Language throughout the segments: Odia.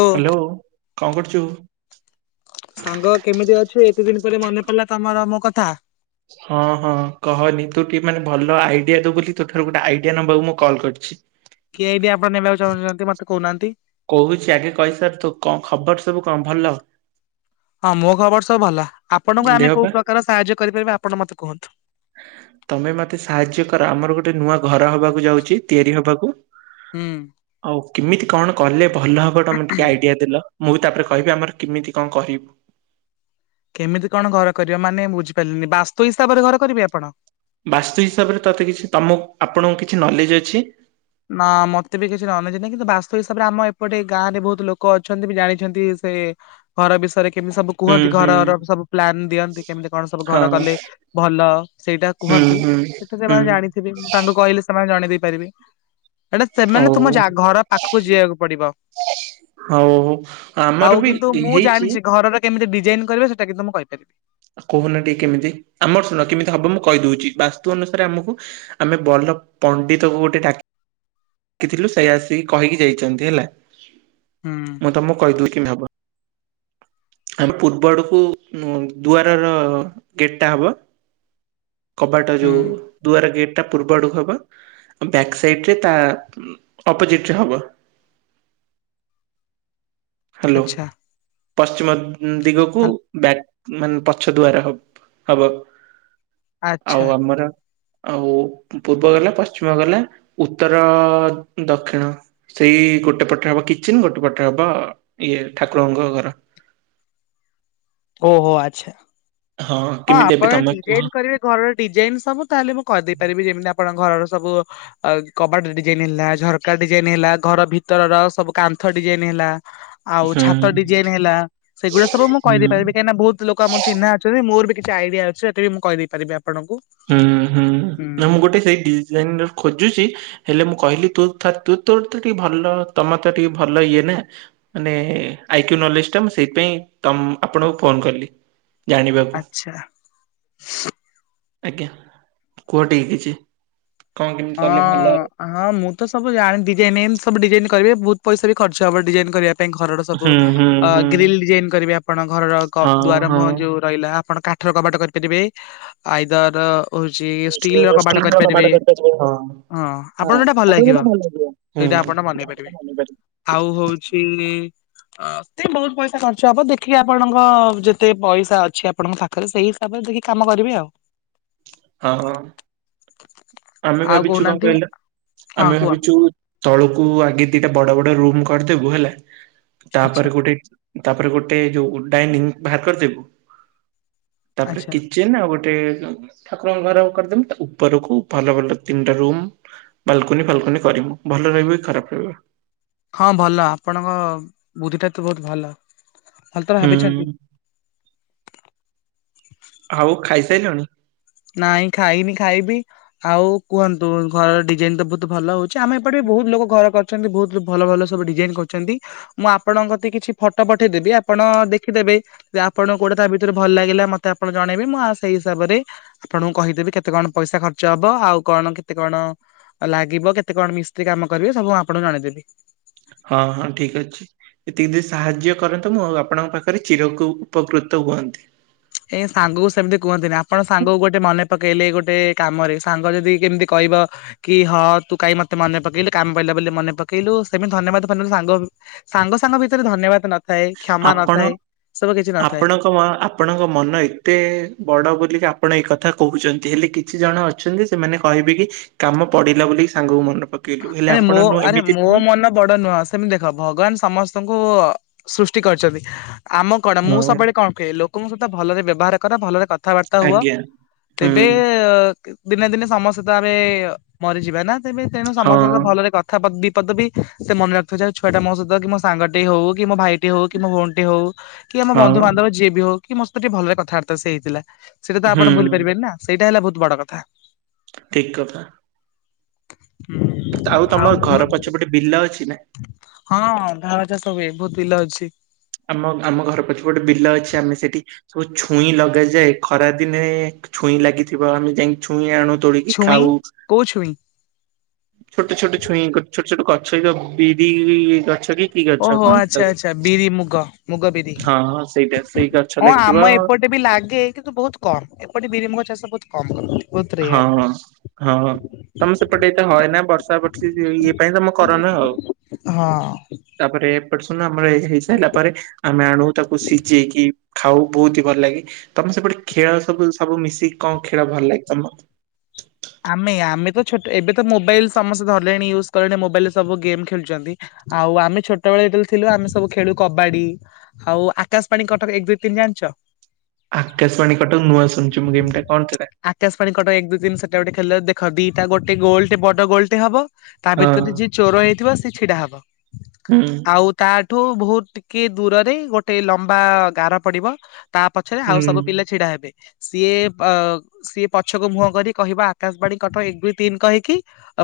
ଓ ହାଲୋ କଣ କରଚୁ? ସାଙ୍ଗ କେମିତି ଅଛୁ ଏତେ ଦିନ ପରେ ମନେ ପଡିଲା ତମର ମୋ କଥା। ହଁ ହଁ କହନି ତୁ ଟିକେ ମାନେ ଭଲ ଆଇଡିଆ ଦୋବୁ ବୋଲି ତୋଠାରୁ ଗୋଟେ ଆଇଡିଆ ନବାକୁ ମୁଁ ମୁଁ କଲ୍ କରଚି। କି ଆଇଡିଆ ଆପଣ ନେବାକୁ ଚାହୁଁଚନ୍ତି ମତେ କୋହୁନାହାନ୍ତି। କୋହୁଚି ଆଗେ କହିସାରେ ତୋ କଣ ଖବର ସବୁ କଣ ଭଲ? ହଁ ମୋ ଖବର ସବୁ ଭଲ ଆପଣଙ୍କୁ ଆମେ ଦେହ ପା? କୋଉ ପ୍ରକାର ସାହାଯ୍ୟ କରିପାରିବା ଆପଣ ମତେ କୁହନ୍ତୁ। ତମେ ମତେ ସାହାଯ୍ୟ କର ଆମର ଗୋଟେ ନୂଆ ଘର ହବାକୁ ଯାଉଚି ତିଆରି ହବାକୁ। ହୁଁ। ଆଉ କେମିତି କଣ କଲେ ଭଲ ହବ ତମେ ଟିକେ ଆଇଡିଆ ଦେଲ। ମୁଁ ବି ତାପରେ କହିବି ଆମର କେମିତି କଣ କରିବୁ। କେମିତି କଣ ଘର କରିବ ମାନେ ବୁଝିପାଇଲିନି ବାସ୍ତୁ ହିସାବରେ ଘର କରିବେ ଆପଣ। ବାସ୍ତୁ ହିସାବରେ ତତେ କିଛି ତମୁକୁ ଆପଣଙ୍କୁ କିଛି ନଲେଜ ଅଛି? ନା ମତେ ବି କିଛି ନଲେଜ୍ ନାହିଁ କିନ୍ତୁ ବାସ୍ତୁ ହିସାବରେ ଆମ ଏପଟେ ଏ ଗାଁରେ ବୋହୁତ ଲୋକ ଅଛନ୍ତି ବି ଜାଣିଛନ୍ତି ସେଇ ଘର ବିଷୟରେ କେମିତି ସବୁ ହୁଁ କୁହନ୍ତି ହୁଁ ଘରର ସବୁ ପ୍ଲାନ ଦିଅନ୍ତି କେମିତି କଣ ସବୁ ଘର ହଁ କଲେ ଭଲ ସେଇଟା ହୁଁ କୁହନ୍ତି ହୁଁ ସେଠୁ ହୁଁ ସେମାନେ ଜାଣିଥିବେ ମୁଁ ତାଙ୍କୁ କହିଲେ ସେମାନେ ଜଣି ଦେଇପାରିବେ। ଏଇଟା ଓ ସେମାନେ ତମ ଜା ଘର ପାଖକୁ ଯିବାକୁ ପଡିବ। ହଉ ହଉ। ଆମର ଆଉ ବି କିନ୍ତୁ ମୁଁ ହେଇଛି ଜାଣିଚି ଘରର କେମିତି ଡିଜାଇନ କରିବେ ସେଟା କିନ୍ତୁ ମୁଁ କହିପାରିବି। କୋହୁନା ଟିକେ କେମିତି ଆମର ଶୁଣ କେମିତି ହବ ମୁଁ କହିଦୋଉଚି ବାସ୍ତୁ ଅନୁସାରେ ଆମୁକୁ ଆମେ ବଲ ପଣ୍ଡିତକୁ ଗୋଟେ ଡାକି ଡାକିଥିଲୁ ସେ ଆସିକି କହିକି ଯାଇଚନ୍ତି ହେଲା ହୁଁ ମୁଁ ତମକୁ କହିଦୋଉଚି କେମତି ହବ। ଆମେ ପୂର୍ବ ଆଡ଼କୁ ନୁ ଦୁଆରର ଗେଟଟା ହବ। କବାଟ ହୁଁ ଯୋଉ ଦୁଆର ଗେଟଟା ପୂର୍ବ ଆଡକୁ ହବ ଆଉ ବ୍ୟାକ୍ ସାଇଡରେ ତା ଅପୋଜିଟରେ ହବ। ହାଲୋ ଆଚ୍ଛା ପଶ୍ଚିମ ଦିଗକୁ ଆ ବ୍ୟା ମାନେ ପଛ ଦୁଆର ହ ହବ ଆଚ୍ଛା। ଆଉ ଆମର ଆଉ ପୂର୍ବ ଗଲା ପଶ୍ଚିମ ଗଲା ଉତ୍ତର, ଦକ୍ଷିଣ। ସେଇ ଗୋଟେ ପଟରେ ହବ କିଚେନ ଗୋଟେ ପଟରେ ହବ ଇଏ ଠାକୁରଙ୍କ ଘର। ଓହୋ ଆଚ୍ଛା। ହଁ କେମିତି ଏବେ ଆପଣ ତମେ କୁହ ଡିଜାଇନ କରିବେ ଘରର ଡିଜାଇନ ସବୁ ତାହେଲେ ମୁଁ କହିଦେଇ ପାରିବି ଯେମିତି ଆପଣ ଘରର ସବୁ ଆଉ କବାଟ ଡିଜାଇନ ହେଲା ଝରକା ଡିଜାଇନ ହେଲା ଘର ଭିତରର ସବୁ କାନ୍ଥ ଡିଜାଇନ ହେଲା ଆଉ ହୁଁ ଛାତ ଡିଜାଇନ ହେଲା ସେଗୁଡା ସବୁ ମୁଁ ହୁଁ। କହିଦେଇ ପାରିବି କାହିଁକିନା ବୋହୁତ ଲୋକ ଆମର ଚିହ୍ନା ଅଛନ୍ତି ମୋର ବି କିଛି ଆଇଡିଆ ଅଛି ଏତେ ବି ମୁଁ କହିଦେଇ ପାରିବି ଆପଣଙ୍କୁ। ହୁଁ ହୁଁ ନା ମୁଁ ଗୋଟେ ସେଇ ଡିଜାଇନର ଖୋଜୁଛି ହେଲେ ମୁଁ କହିଲି ତୁ ଥର ତୁ ତୋର ତ ଟିକେ ଭଲ ତମର ତ ଟିକେ ଭଲ ଇଏ ନା ମାନେ ଆଇକ୍ୟୁ ନଲେଜଟା ମୁଁ ସେଇଥିପାଇଁ ତମୁ ଆପଣଙ୍କୁ ଫୋନ କଲି ଜାଣିବାକୁ। ଆଚ୍ଛା ଆଜ୍ଞା କୁହଟିକେ କିଛି କଣ କେମିତି କଲେ ଭଲ ହବ। ହଁ ହଁ ମୁଁ ତ ସବୁ ଜାଣି ଡିଜାଇନ ଏମତି ସବୁ ଡିଜାଇନ କରିବେ ବୋହୁତ ପଇସା ବି ଖର୍ଚ୍ଚ ହବ ଡିଜାଇନ କରିବା ପାଇଁ ଘରର ସବୁ ହୁଁ ହୁଁ ଅ ହୁଁ ଗ୍ରିଲ ଡିଜାଇନ କରିବେ ଆପଣ ଘରର କ ହଁ ଦୁଆର ମୁହଁ ହଁ। ଯୋଉ ରହିଲା ଆପଣ କାଠର କବାଟ କରିପାରିବେ ଆଇଦର-ଅ ହଉଛି ଷ୍ଟିଲ ର କବାଟ କରିପାରିବେ। ଆପଣକୁ ଯୋଉଟା ଭଲ ଲାଗିବ। ସେଇଟା ଆପଣ ବନେଇ ପାରିବେ ଆଉ ହଉଛି-ଇ-ଇ-ଇ ତେ ବହୁତ ପଇସା ଖର୍ଚ୍ଚ ହବ ଦେଖିକି ଆପଣଙ୍କ ଯେତେ ପଇସା ଅଛି ଆପଣଙ୍କ ଖା ତାହାଲେ ସେଇ ହିସାବରେ ଦେଖିକି କାମ କରିବେ ଆଉ। ହଁ ହ। ଆମେ ଆଉ ଭାବିଛୁ କଣ କହୁନାହାନ୍ତି କହିଲ, ହଁ ଆମେ କୁହ ଭାବିଛୁ ତଳକୁ ଆଗେ ଦିଟା ବଡ ବଡ ରୁମ୍ କରିଦେବୁ ହେଲା ଆଚ୍ଛା ତାପରେ ଗୋଟେ ତାପରେ ଗୋଟେ ଯୋଉ ଡାଇନିଂ ବାହାର କରିଦେବି ତାପରେ ଆଚ୍ଛା। କି ଚେନ ଆଉ ଗୋଟେ ଉ ଠାକୁରଙ୍କ ଘର କରିଦେବୁ ତା ଉପରକୁ ଭଲ ଭଲ ତିନିଟା ରୁମ୍ ବାଲକୁନି ଫାଲକୁନି କରିବୁ। ଭଲ ରହିବ କି ଖରାପ ରହିବ? ହଁ ଭଲ ଆପଣଙ୍କ ବୁଦ୍ଧିଟା ତ ବହୁତ ଭଲ, ଭଲ ତ ହୁଁ ଭାବିଛନ୍ତି। ଆଉ ଖାଇସାଇଲଣି? ନାଇଁ ଖାଇନି ଖାଇବି। ଆଉ କୁହନ୍ତୁ ଘର ଡିଜାଇନ ତ ବହୁତ ଭଲ ହଉଛି ଆମେ ଏପଟେ ବି ବହୁତ ଲୋକ ଘର କର କରିଛନ୍ତି ବହୁତ ଭଲ ଭଲ ସବୁ ଡିଜାଇନ କରୁଛନ୍ତି। ମୁଁ ଆପଣଙ୍କ କତି କିଛି ଫଟୋ ପଠେଇଦେବି ଆପଣ ଦେଖିଦେବେ। ଯେ ଆପଣଙ୍କୁ କୋଉଟା ତା ଭିତରୁ ଭଲ ଲାଗିଲା ମତେ ଆପଣ ଜଣେଇବେ ମୁଁ ଆ ସେଇ ହିସାବରେ ଆପଣଙ୍କୁ କହିଦେବି କେତେ କଣ ପଇସା ଖର୍ଚ୍ଚ ହବ ଆଉ କଣ କେତେ କଣ ଲାଗିବ କେତେ କଣ ମିସ୍ତ୍ରୀ କାମ କରିବେ ସବୁ ଆପଣଙ୍କୁ ଜଣେଇଦେବି। ହଁ ହଁ ଠିକ୍ ଅଛି। ଏତିକି ଦି ସାହାଯ୍ୟ କରନ୍ତୁ ମୁଁ ଆଉ ଆପଣଙ୍କ ପାଖରେ ଚିରକୁ ଉପକୃତ ହୁଅନ୍ତି। ଏ ସାଙ୍ଗକୁ ସେମିତି କୁହନ୍ତିନି ଆପଣ ସାଙ୍ଗକୁ ଗୋଟେ ମନେ ପକେଇଲେ ଗୋଟେ କାମରେ ସାଙ୍ଗ ଯଦି କେମିତି କହିବ କି ହଁ ତୁ କାଇହିଁ ମତେ ମନେ ପକେଇଲୁ କାମ କିଲା ବୋଲି ମନେ ପକେଇଲୁ ସେମିତି ଧନ୍ୟବାଦ ଧନ୍ୟବାଦ ସାଙ୍ଗ। ସାଙ୍ଗ ସାଙ୍ଗ ଭିତରେ ଧନ୍ୟବାଦ ନଥାଏ, କ୍ଷମା ଆପଣ ନଥାଏ, ସବୁ କିଛି ନଥାଏ। [unintelligible] ଆପଣଙ୍କ ମନ ଏତେ ବଡ଼ ବୋଲି କି ଆପଣ ଏ କଥା କହୁଛନ୍ତି ହେଲେ କିଛି ଜଣ ଅଛନ୍ତି ସେମାନେ କହିବେ କି କାମ ପଡିଲା ବୋଲି ସାଙ୍ଗକୁ ମନେ ପକେଇଲୁ ହେଲେ ଆରେ ମୋ ଆପଣ ନୁହ ଆରେ ଏମିତି ମୋ ନୁହଁ। ମନ ବଡ ନୁହ ସେମିତି ଦେଖ ଭଗବାନ ସମସ୍ତଙ୍କୁ-ଉ-ଉ-ଉ ସୃଷ୍ଟି କରିଛନ୍ତି। ଆମ କଣ ମୁଁ ହଁ ସବୁବେଳେ କଣ କୁହେ ଲୋକଙ୍କ ସହିତ ଭଲରେ ବ୍ୟବହାର କର ଭଲରେ କ ଥାବାର୍ତ୍ତା ହୁଅ ଆଜ୍ଞା ହୁଁ ତେବେ-ଏ-ଏ-ଏ ଦିନେ ଦିନେ ସମସ୍ତେ ତ ଆମେ-ଏ-ଏ-ଏ ମରିଯିବା ନା ତେବେ ତେଣୁ ସମସ୍ତଙ୍କତ ହଁ ଭଲରେ କ ଥା ଦିପଦ ବି ସେ ମନେ ରଖୁଥିବ ଯ ଛୁଆଟା ମୋ ସହିତ କି ମୋ ସାଙ୍ଗଟି ହଉ କି ମୋ ଭାଇଟି ହଉ କି ମୋ ଭଉଣୀଟି ହଉ କି ଆମ ହଁ ବନ୍ଧୁବାନ୍ଧବ ଯିଏ ବି ହଉ କି ମୋ ସହିତ ଟିକେ ଭଲରେ କଥାବାର୍ତ୍ତା ସେ ହେଇଥିଲା। ସେଟା ତ ହୁଁ ଆପଣ ଭୁଲି ପାରିବେନି ନା। ସେଇଟା ହେଲା ବହୁତ ବଡ କଥା। ଠିକ୍ କଥା। ଆଉ ତମର ଘର ପଛପଟେ ବିଲ ଅଛି ନା? ହଁ ଧାନ ଚାଷ ହୁଏ ବହୁତ ବିଲ ଅଛି। ଆମ ଆମ ଘର ପଛପଟେ ଗୋଟେ ବିଲ ଅଛି ଆମେ ସେଠି ସବୁ ଛୁଇଁ ଲଗାଯାଏ ଖରା ଦିନେ ଛୁଇଁ ଲାଗିଥିବ ଆମେ ଯାଇ ଛୁଇଁ ଆଣୁ ତୋଳିକି ଛୁଇଁ ଖାଉ। କୋଉ ଛୁଇଁ? ଛୋଟ ଛୋଟ ଛୁଇଁ କୁ ଛୋଟ ଛୋଟ ଗଛ ଯ ବିରି-ଇ-ଇ-ଇ ଗଛ କି କି ଗଛ ଓହୋ କହନ୍ତି ଆଚ୍ଛା ତାକୁ? ଆଚ୍ଛା ବିରି ମୁଗ ମୁଗ ବିରି, ହଁ ହଁ ସେଇଟା ସେଇ ଗଛ ହଁ ଲାଗିଥିବ ଆମ ଏପଟ ଏବି ଲାଗେ କିନ୍ତୁ ବହୁତ୍ କମ୍ ଏପଟେ ବିରିମୁଗ ଚାଷ ବହୁତ୍ କମ୍ ହଁ ରେୟାର। ହଁ ହଁ ହଁ ତମେ ସେପଟେ ଏତେ ହଏନା ବର୍ଷା ବର୍ଷ ଇଏ ପାଇଁ ତମ କରନା ଆଉ। ହଁ ତାପରେ ଏପଟେ ସୁନ ଆମର ହେଇ ସାରିଲା ପରେ ଆମେ ଆଣୁ ତାକୁ ସିଝେଇକି ଖାଉ ବହୁତହି ଭଲ ଲାଗେ ତମେ ସେପଟେ ଖେଳ ସବୁ ସବୁ ମିଶିକି କଣ ଖେଳ ଭଲ ଲାଗେ ତମ ଆମେ ଆମେତ ଛୋଟ ଏବେତ ମୋବାଇଲ୍ ସମସ୍ତେ ଧରଲେଣି ୟୁଜ କଲେଣି ମୋବାଇଲରେ ସବୁ ଗେମ୍ ଖେଳୁଛନ୍ତି। ଆଉ ଆମେ ଛୋଟବେଳେ ଯେତେଳେ ଥିଲୁ ଆମେ ସବୁ ଖେଳୁ କବାଡ଼ି ଆଉ ଆକାଶବାଣୀ କଟକ ଏକ ଦୁଇ ତିନି ଜାଣିଛ? ଆକାଶବାଣୀ କଟକ ନୁଆ ଶୁଣୁଚି ମୁଁ ଗେମଟା କଣ ସେଟା। ଆକାଶ ପାଣୀ କଟକ ଏକ ଦୁଇ ତିନ ସେଟା ଗୋଟେ ଖେଲ ଦେଖ ଦିଟା ଗୋଟ ଗୋଲଟେ ବଡ଼ ଗୋଲଟେ ହବ ତା ହଁ ଭିତରେ ଯିଏ ଚୋର ହେଇଥିବ ସେଛିଡ଼ା ହବ। ହୁଁ। ଆଉ ତାଠୁ ବହୁତ୍ ଟିକେ ଦୂରରେ ଗୋଟେ ଲମ୍ବା ଗାର ପଡ଼ିବ ତା ପଛରେ ହୁଁ ଆଉ ସବୁ ପିଲା ଛିଡ଼ା ହେବେ ସିଏ ଅ ସିଏ ପଛକୁ ମୁହଁ କରି କହିବ ଆକାଶବାଣୀ କଟକ ଏକ ଦୁଇ ତିନି କହିକି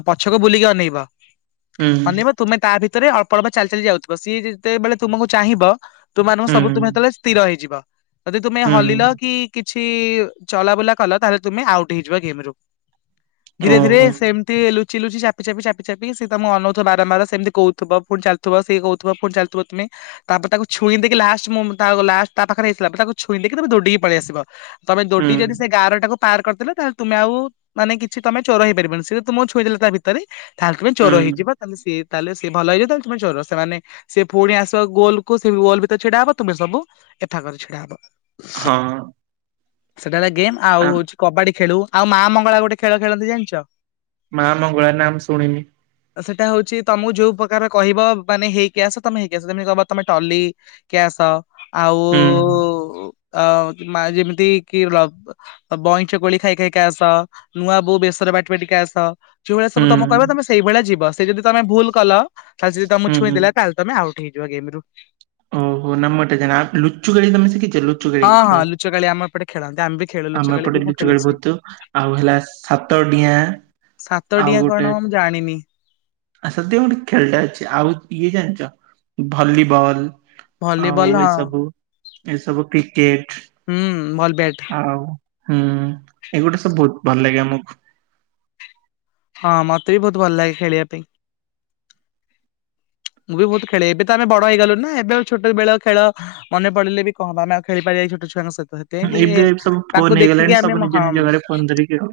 ପଛକୁ ବୁଲିକି ଅନେଇବ ହୁଁ ଅନେଇବ ତୁମେ ତାଭିତରେ ଅଳ୍ପ ଅଳ୍ପ ଚାଲି ଚାଲି ଯାଉଥିବ ସିଏ ଯେତେବେଳେ ତୁମକୁ ଚାହିଁବ ତୁମାନଙ୍କୁ ହୁଁ ସବୁ ତୁମେ ଯେତେଳେ ସ୍ଥିର ହେଇଯିବ ଯଦି ତୁମେ ହଲିଲ ହୁଁ କି କିଛି ଚଲାବୁଲା କଲ ତାହଲେ ତୁମେ ଆଉଟ୍ ହେଇଯିବ ଗେମ୍ ରୁ। ଧୀରେ ଧୀରେ ଓହୋ ସେମିତି ଲୁ ଲୁଚି ଲୁଚି ଚାପି ଚାପି ଚାପି ଚାପି ସିଏ ତମକୁ ଅନଉଥ ବାରମ୍ବାର ସେମିତି କହୁଥିବ ପୁଣି ଚାଲୁଥିବ ସିଏ କହୁଥିବୁ ଫୁଣି ଚାଲୁଥିବ ତୁମେ ତାପରେ ତାକୁ ଛୁଇଁ ଦେଇକି ଲାଷ୍ଟ ମୁଁ ଲଷ୍ଟ ତା ପାଖରେ ହେଇ ସାରିଲାଣି ପରେ ତାକୁ ଛୁଇଁ ଦେଇକି ତାମେ ଦୌଡେଇିକି ପଳେଇ ଆସିବ। ତମେ ହୁଁ ଦୈଡିକି ଯଦି ସେଗାଁର ଟାକୁ ପାର କରିଦେଲ ତାହାଲେ ତୁମେ ଆଉ ମାନେ କିଛି ତମେ ଚୋର ହେଇପାରିବନି ସେତୁମକୁ ଛୁଇ ଦେଲେ ତାଭିତରେ ତାହେଲେ ତମେ ଚୋର ହୁଁ ହେଇଯିବ ତାହେଲେ ସିଏ ତାହେଲେ ସେଏ ଭଲଇିବ ତାହେଲେ ତମେ ଚୋର ସେମାନେ ସେ ପୁଣି ଆସିବ ଗୋଲକୁୁ ସେ ଗୋଲ ଭିତରେ ଛିଡା ହବ ତୁମେ ସବୁ ଏଫା କରେ ଛିଡା ହବ। ହଁ। ସେଟା ହେଲା ଗେମ୍ ଆଉ ଆ ହଉଛି କବାଡ଼ି ଖେଳୁ ଆଉ ମାମଙ୍ଗଳା ଗୋଟେ ଖେଳ ଖେଳନ୍ତି ଜାଣିଚ? ମା ମଙ୍ଗଳା ନା ମୁଁ ଶୁଣିନି। ସେଇଟା ହଉଚି ତମକୁ ଯୋଉ ପ୍ରକାର କହିବ ମାନେ ହେଇକି ଆସ ତମେ ହେଇକି ଆସ ତମେ କହିବ ତମେ ଟଲି କ୍ୟାସ ଆଉ ହୁଁ ଅ ମା ଯେମିତିକି ବଇଁଚ କୋଳି ଖାଇ ଖାଇ ଟିକେ ଆସ ନୂଆ ବୋଉ ବେଶସରେ ବାଟିବା ଟିକେ ଆସ ଯଉଭଳି ହୁଁ ସବୁ ତମକୁ କହିବ ତମେ ସେଇଭଳିଆ ଯିବ ସେଯଦି ତମେ ଭୁଲ କଲ ତାହେଲେ ଯଦି ତମେ ହୁଁ ଛୁଇଁ ହୁଁ ଦେଲା ତାହେଲେ ତମେ ଆଉଟ୍ ହେଇଯିବ ଗେମ୍ ରୁ। ଓହୋ ନାମୋ ଜଣ ଲୁଚୁକାଳି ତମେ ଶିଖି ହଁ ହଁ ଲୁଚକାଳି ଆମ ଏପଟେ ଖେଳନ୍ତି ଆମେବି ଆମେ ଏପଟେ ଲୁଚୁକାଳି ବହୁତ୍ ଆଉ ହେଲା ସାତଡିଆଁ ସାତ ଆଉ ଡିଆଁ କଣ ଗୋଟେ ମୁଁ ଜାଣିନି। ଆ ସତ ଗୋଟେ ଖେଳଟା ଅଛି ଆଉ ଇଏ ଜାଣିଚ ଭଲିବଲ୍? ଆଉ ଭଲିବଲ ହଁ। ଏସବୁ ଏସବୁ କ୍ରିକେଟ୍। ହୁଁ ଭଲ୍ ବ୍ୟାଟ୍। ଆଉ ହୁଁ ଏଗୁଡ଼ା ସବୁ ବହୁତ୍ ଭଲ ଲାଗେ ଆମକୁ। ହଁ ମତେବି ବହୁତ୍ ଭଲ ଲାଗେ ଖେଳିବା ପାଇଁ। ମୁଁବି ବହୁତ୍ ଖେଳେ ଏବେତ ଆମେ ବଡ଼ ହେଇଗଲୁଣିନା ଏବେ ଛୋଟବେଳ ଖେଳ ମନେ ପଡ଼ିଲେବି କଁହବ ଆମେ ଆଉ ଖେଳି ପାରିବାକି ଛୋଟ ଛୁଆଙ୍କ ସହିତ। ତ ଟିକେ ଏବେ ସବୁ ଫୋନ ତାଙ୍କୁ ହେଇଗଲାଣି ଦେଖିକି ସବୁ ଆମେ ନିଜ ହଁ ନିଜ ଘରେ ଫୋନ ଧରିକି ଆଉ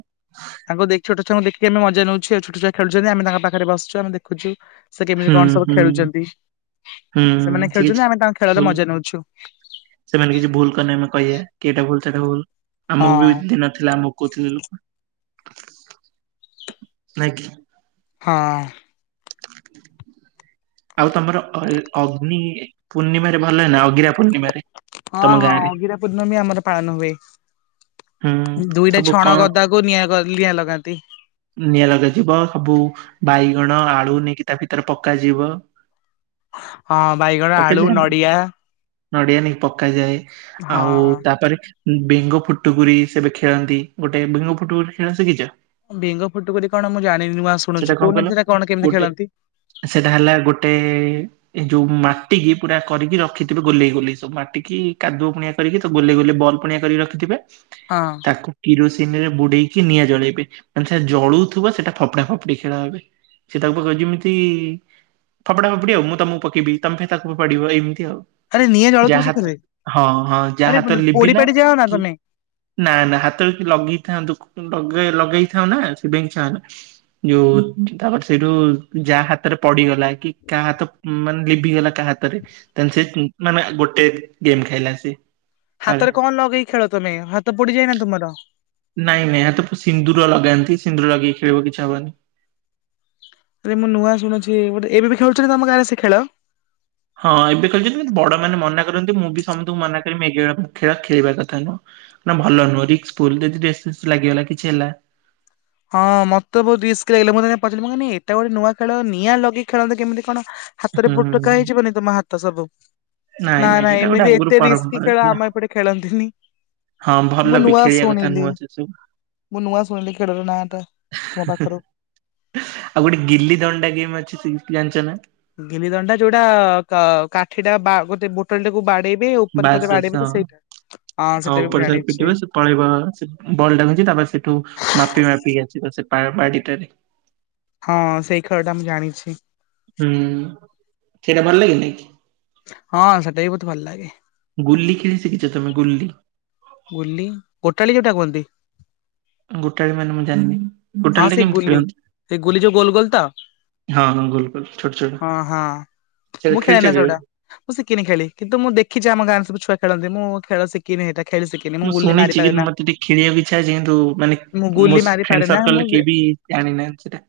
ତାଙ୍କୁ ଦେଖି ଛୁଆଙ୍କୁଖିମେ ମଜା ନେଛଉ ଛୋଟଛୁଆ ଖେଳଛନ୍ତି ଆମ ତା ପାଖରେ ବସୁ ଆମେଦେଖୁଛୁ। ସେ କେମିତି ହୁଁ କଣ ସବୁ ହୁଁ ଖେଳୁଛନ୍ତି ହୁଁ ସେମାନେ ସେ କିଛି ଖେଳୁଛନ୍ତି ଆମେ ତାଙ୍କ ଖେଳରେ ଭୁଲ ମଜା ନେଉଛୁ। ସେମାନେ କିଛି ଭୁଲ କରିନେ ଆେ କହିବାେ କିଇଟା ଭଲ ସେଇଟା ଭୁଲ। ଆମକୁ ବି ହଁ। ଦିନ ଥିଲା ଆମକୁ କହୁଥିଲେ ଲୋକ ନାଇଁ କି। ହଁ। ଆଉ ତମର ଅଲ ଅଗ୍ନି ପୂର୍ଣ୍ଣିମାରେ ଭଲ ନା ଅଗିରା ପୂର୍ଣ୍ଣିମାରେ? ହଁ ତମ ହଁ ଗାଁରେ ଅଗିରା ପୂର୍ଣ୍ଣମୀ ଆମର ପାଳନ ହୁଏ। ହୁଁ ଦୁଇଟା ସବୁ ଛଣ କଣ ଗଦାକୁ ନିଆଁଗ ନିଆଁ ଲଗାନ୍ତି। ନିଆଁ ଲଗାଯିବ ସବୁ ବାଇଗଣ ଆଳୁ ନେଇକି ତା ଭିତରେ ପକାଯିବ। ହଁ ବାଇଗଣ ପକେଇଛ ଆଳୁ ନା? ନଡିଆ। ନଡିଆ ନେଇକି ପକାଯାଏ ହଁ ଆଉ ତାପରେ ବେଙ୍ଗ ଫୁଟୁକୁରି ସେବେ ଖେଳନ୍ତି ଗୋଟେ ବେଙ୍ଗ ଫୁଟୁକୁରି ଖେଳ ଶିଖିଛ? ବେଙ୍ଗ ଫୁଟୁକୁରି କଣ ମୁଁ ଜାନିନି ନୂଆଁ ସେଟା ଶୁଣୁଚି କଣ କହିଲ କୋହୁନାହାନ୍ତି ସେ କଣ କେମିତି ଗୋଟେ ଖେଳନ୍ତି। ସେଟା ହେଲା ଗୋଟେ ଏ ଯୋଉ ମାଟି କିି ପୁରା କରିକି ରଖିଥିବେ ଗୋଲେଇ ଗୋଲେଇ ସବୁ ମାଟି କିି କାଦୁଅ ପୁଣିଆ ଗୋଲେଇ ଗୁଲେଇ ବଲ୍ ପୁଣିଆ କରି ରଖିଥିବେ। ହଁ। ତାକୁ କିରୋସିନ ରେ ବୁଡେଇକି ନିଆଁ ଜଳେଇବେ। ମାନେ ସେଟା ଜଳୁଥିବ ସେଟା ଫପଡା ଫପଡି ଖେଳ ହଏ ସେ ତାଙ୍କ ପାଖ ଯେମିତି ଫପଡା ଫପଡି ଆଉ ମୁଁ ତମକୁ ପକେଇବି ତମେ ଫେ ତାକୁ ଫପାଡିବ ଏମିତି ଆଉ। ଆରେ ନିଆଁ ଜଳୁଥିବ ଯାହା ସେଥିରେ ହଁ ହଁ ଆରେ ଯାହା ତ ପୋ- ପୋଡି ଲିଭିଲା ପାଡି ଯାଅ ନା କି ତମେ। ନା ନା ହାତରେ ଲଗେଇଥାନ୍ତୁ ଲଗେଇଥାଉ ନା ସେ ଆ ଯୋଉ ତାପରେ ସେଇଠୁ ଯା ହାତରେ ପଡିଗଲା କି କାହା ହାତ ମାନେ ଲିଭିିଗଲା କା ହାତରେ ତାହାଲେ ସେ ମାନେ ଗୋଟେ ଗେମ୍ ଖାଇଲା ସେ ଥରେ ହାତରେ କଣ ଲଗେଇ ଖେଳ ତମେ ହାତ ପୋଡିଯାଏନା ତୁମର? ନାଇଁ ନାଇଁ ଏହା ତ ସିନ୍ଦୁର ଲଗାନ୍ତି ସିନ୍ଦୁର ଲଗେଇକି ଖେଳିବ କିଛି ହବନି। ଆରେ ମୁଁ ନୂଆ ଶୁଛି ଗଟେବେ ବି ଖେଳଛନ୍ତି ତମ ଗାଁରେ ସେ ଖେଳ? ହଁ ଏବେ ଖେଳଛନ୍ତି କିନ୍ତୁ ବଡ ମାନେ ମନା କରନ୍ତି ମୁଁ ବି ସମସ୍ତଙ୍କୁ ମନା କରମି ଏ ଗେ ଖେଳ ଖେଳିବା କଥା ନୁହଁ। ଭଲ ନୁହଁ ରିକ୍ସ ପୁଲ ଯଦି ଡ୍ରେସ ଫ୍ରରେସ ରେ ଲାଗିଗଲା କିଛି ହେଲା। ହଁ ମତେ ବହୁତ ରିସ୍କ ଲାଗିଲ ମୁଁ ସେନାଗି ପଚାରିଲି କଁ ଏଟା ଗୋଟେ ନୂଆ ଖେଳ ନିଆଁ ଲଗି ଖେଳନ୍ତି କେମିତି କଣ? ହାତରେ ହୁଁ ଫୁଟୁକା ହେଇଯିବନି ତମ ହାତ ସବୁ? ନାଇଁ ନା ନାଇଁ ନା ଏଇଟା ଗୋଟେ ଏମିତି ଆଗରୁ ଏତେ ରିସ୍କି ପରମ୍ପରା ଖେଳ ଥିଲା ଆମ ଏପଟେ ଖେଳନ୍ତିନି। ହଁ ଭଲ ମୁଁ ବି ନୁଆ ଖେଳିବା କଥା ସୁଣିଲି ନୁହଁ ସେ ସବୁ। ମୁଁ ନୁଆ ସୁଣିଲି ଖେଳର ନା ଆଉ ଗୋଟେ ଗିଲ୍ଲିି ଦଣ୍ଡା ଗେମ୍ ଅଛି ଜାଣିଛ ନା? ଗିନି ଦଣ୍ଡା ଯୋଉଟା କାଠିଟା ବା ଗୋଟେ ବୋଟଲ ଟାକୁ ବାଡେଇ ଉପରେ ବାସ୍ ଥରେ ବାସ୍ ବାଡିବ ହଁ ତ ସେଇଟା ହଁ ସେଇଟା ବି ଉପର ମୁଁ ସାଇଡ୍ ପିଟିବ ଜାଣିଛି। ସେ ପଳେଇବ ବଲ ଧରିଛି ତାପରେ ସେଠୁ ମାପି ମାପିକି ଆସିବ ସେ ବାଡିଟାରେ ହଁ ସେଇ ଖେଳଟା ମୁଁ ଜାଣିଛି। ହୁଁ ସେଇଟା ଭଲ ଲାଗେ ନାଇଁ କି? ହଁ ସେଟା ବି ବହୁତ ଭଲ ଲାଗେ। ଗୁଲି ଖେଳି ଶିଖିଛ ତମେ ଗୁଲି ଗୁଲି ଗୋଟାଳି ଯୋଉଟା କୁହନ୍ତି। ଗୋଟାଳି ମାନେ ମୁଁ ଜାଣିନି ହଁ ଗୋଟାଳି ଟା ସେ କେମିତି ଗୁଲି ଖେଳନ୍ତି? ସେ ଗୁଲି ଯୋଉ ଗୋଲ ଗୋଲ ତ? ହଁ ହଁ ଗୋଲ ଗୋଲ ଛୋଟ ଛୋଟ ହଁ ହଁ ମୁଁ ସେଇଟା ଖେଳେ ନା ଖେଳିଛ ସେଗୁଡା। କେବେ? ମୁଁ ଶିିଖିନୀ ଖେଳି କିନ୍ତ ମୁ ଦେଖିଛି ଆମ ଗଁରେ ସବୁ ଛୁଆ ଖେଳନ୍ତି ମୁଁ ଖେଳଶିଖିନି ହେଟା ଖେଳି ଶିଖି ମୁଁ ଶୁଣିଛି କିନ୍ତୁ ମତେ ଟିକେ ଖେଳିବାକୁ ଇଛା ଅଛି କିନ୍ତୁ ମାନେ ମୁଁ ମୋ ଗୁଲି ମାରି ସ ଫ୍ରେ ପାରେ ନା ମୁଁ ସର୍କଲ କିଏ ବି ଜାଣି ନାହାଁନ୍ତି ସେଟା।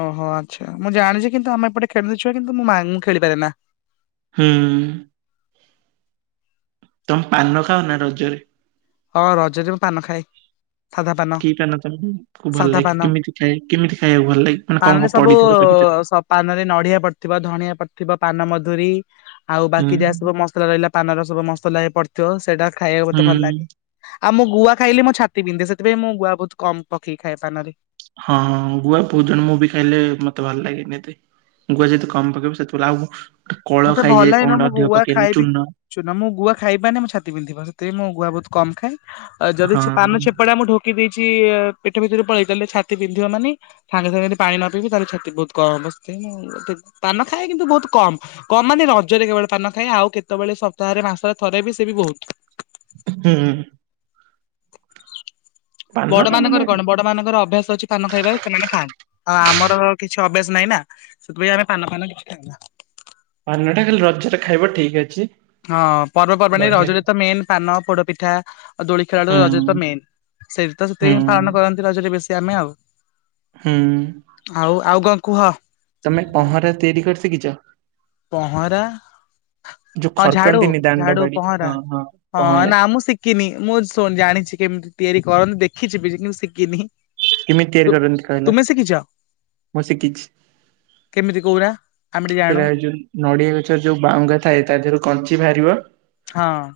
ଓହୋ ଆଚ୍ଛା ମୁଁ ଜାଣିଛି କିନ୍ତୁ ଆମେ ଏପଟେ ଖେଳନ୍ତି ଛୁଆ କିନ୍ତୁ ମୋ ମାଁ ଖେଳିପାରେ ନା ହୁଁ। ତମେ ପାନ ଖାଅନା ରଜରେ? ହଁ ରଜରେ ମୁଁ ପାନ ଖାଏ। କି ପାନ ତମକୁ ଭଲ ସାଧା ଲାଗେ କି ପାନ। କେମିତି ଖାଇ କେମିତି ଖାଇବାକୁ ଭଲ ଲାଗେ ମାନେ କଣ ପାନରେ କଣ ସବୁ ପଡିଥିବ ତା ଭିତରେ। ସ ପାନରେ ନଡିଆ ପଡ଼ିଥିବ ଧଣିଆ ପଡ଼ିଥିବ ପାନ ମଧୁରୀ ଆଉ ହୁଁ। ବାକି ଯାହା ସବୁ ମସଲା ରହିଲା ପାନର ସବୁ ମସଲା ହେ ପଡ଼ିଥିବ ସେଇଟା ଖାଇବାକୁ ହୁଁ ମୋତେ ଭଲ ଲାଗେ। ଆଉ ମୁଁ ଗୁଆ ଖାଇଲେ ମୋ ଛାତି ପିନ୍ଧେ ସେଥିପାଇଁ ମୁଁ ଗୁଆ ବହୁତ କମ ପକେଇକି ଖାଏ ପାନରେ। ହଁଁ ହଁ ଗୁଆ ବହୁତ୍ ଜନ ମୁଁ ବି ଖାଇଲେ ମତେ ଭଲ ଲାଗେନି ଏତେ ଗୁଆ ଯେତେ କମ ପକେଇବୁ ସେତେଭଲ ଆଉ ଗୋଟେ କଳ ଖାଇଯାଏ କଣ ଗେଟେ ଅଧିକ ପକେଇଲେ ଚୂନ। ଚୂନ ମୁଁ ଗୁଆ ଖାଇବି ମାନେ ମୋ ଛାତି ବିନ୍ଧିବ ସେଥିପାଇଁ ଗୁଆ ବହୁତ କମ ଖାଏ ଯଦି ହଁ। ପାନ ଛେପଟା ମୁଁ ଢୋ କି ଦେଇଛି ପେଟ ଭିତରେ ପଳେଇଛି ତାଲେ ଛାତି ବିନ୍ଧିବ ମାନେ - ସାଙ୍ଗେ ସାଙ୍ଗେ ଯଦି ପାଣି ନ ପିଇବି ତାହେଲେ ଛାତି ବହୁତ କଣ ହବ ସେଥିପାଇଁ ମୁଁ ପାନ ଖାଏ କିନ୍ତୁ ବହୁତ କମ୍। କମ୍ ମାନେ ରଜରେ କେବଳ ପାନ ଖାଏ ଆଉ କେତେବେଳେ ସପ୍ତାହରେ ମାସରେ ଥରେ ବି ସେବି ବହୁତ। ହୁଁ। ବଡ ପାନ ମାନେ ମାନଙ୍କର କଣ ବଡ ମାନଙ୍କର ଅଭ୍ୟାସ ଅଛି ପାନ ଖାଇବାରେ ସେମାନେ ଖାଆନ୍ତି ଆଉ ଆମର କିଛି ଅଭ୍ୟାସ ନାହିଁ ନା ସେଥିପାଇଁ ଆମେ ପାନ ଫାନ କିଛି ଖାଉନା। ପାନଟା ଖାଲି ରଜରେ ଖାଇବ ଠିକ୍ ଅଛି। ହଁ ପର୍ବପର୍ବାଣି ବଢିଆ ରଜରେ ତ ମେନ୍ ପାନ ପୋଡ ପିଠା ଆଉ ଦୋଳି ଖେଳ ଟା ହୁଁ ରଜରେ ତ ମେନ୍। ସେଇଠି ତ ହୁଁ। ସେଥିପାଇଁ ପାଳନ କରନ୍ତି ରଜରେ ବେଶୀ ଆମେ ଆଉ। ହୁଁ। ଆଉ ଆଉ କଣ କୁହ? ତମେ ପହଁରା ତିଆରି କରି ଶିଖିଛ? ପହଁରା ଯୋଉ ହଁ ଝାଡୁ ଖଡକନ୍ତିନି ଦାଣ୍ଡ ଝାଡୁ ବାଡି ପହଁରା ହଁ ହଁ ପହଁରା ନା ମୁଁ ଶି କିିନି ମୁଁ ଶୁ ଜାଣିଛି କେମିତି ତିଆରି କରନ୍ତି ଦେଖିଛି ବି କିନ୍ତୁ ଶିକିନି। କେମିତି ତିଆରି କରନ୍ତି କହିଲ ମୁଁ ଶିଖିଛି। କେମିତି କଉନା ଆମେ ଟିକେ ସେରା ଜାଣୁ। ଯୋଉ ନଡିଆ ଗଛରେ ଯୋଉ ବାହୁଙ୍ଗା ଥାଏ ତା ଦେହରୁ କାଞ୍ଚି ବାହାରିବ ହଁ।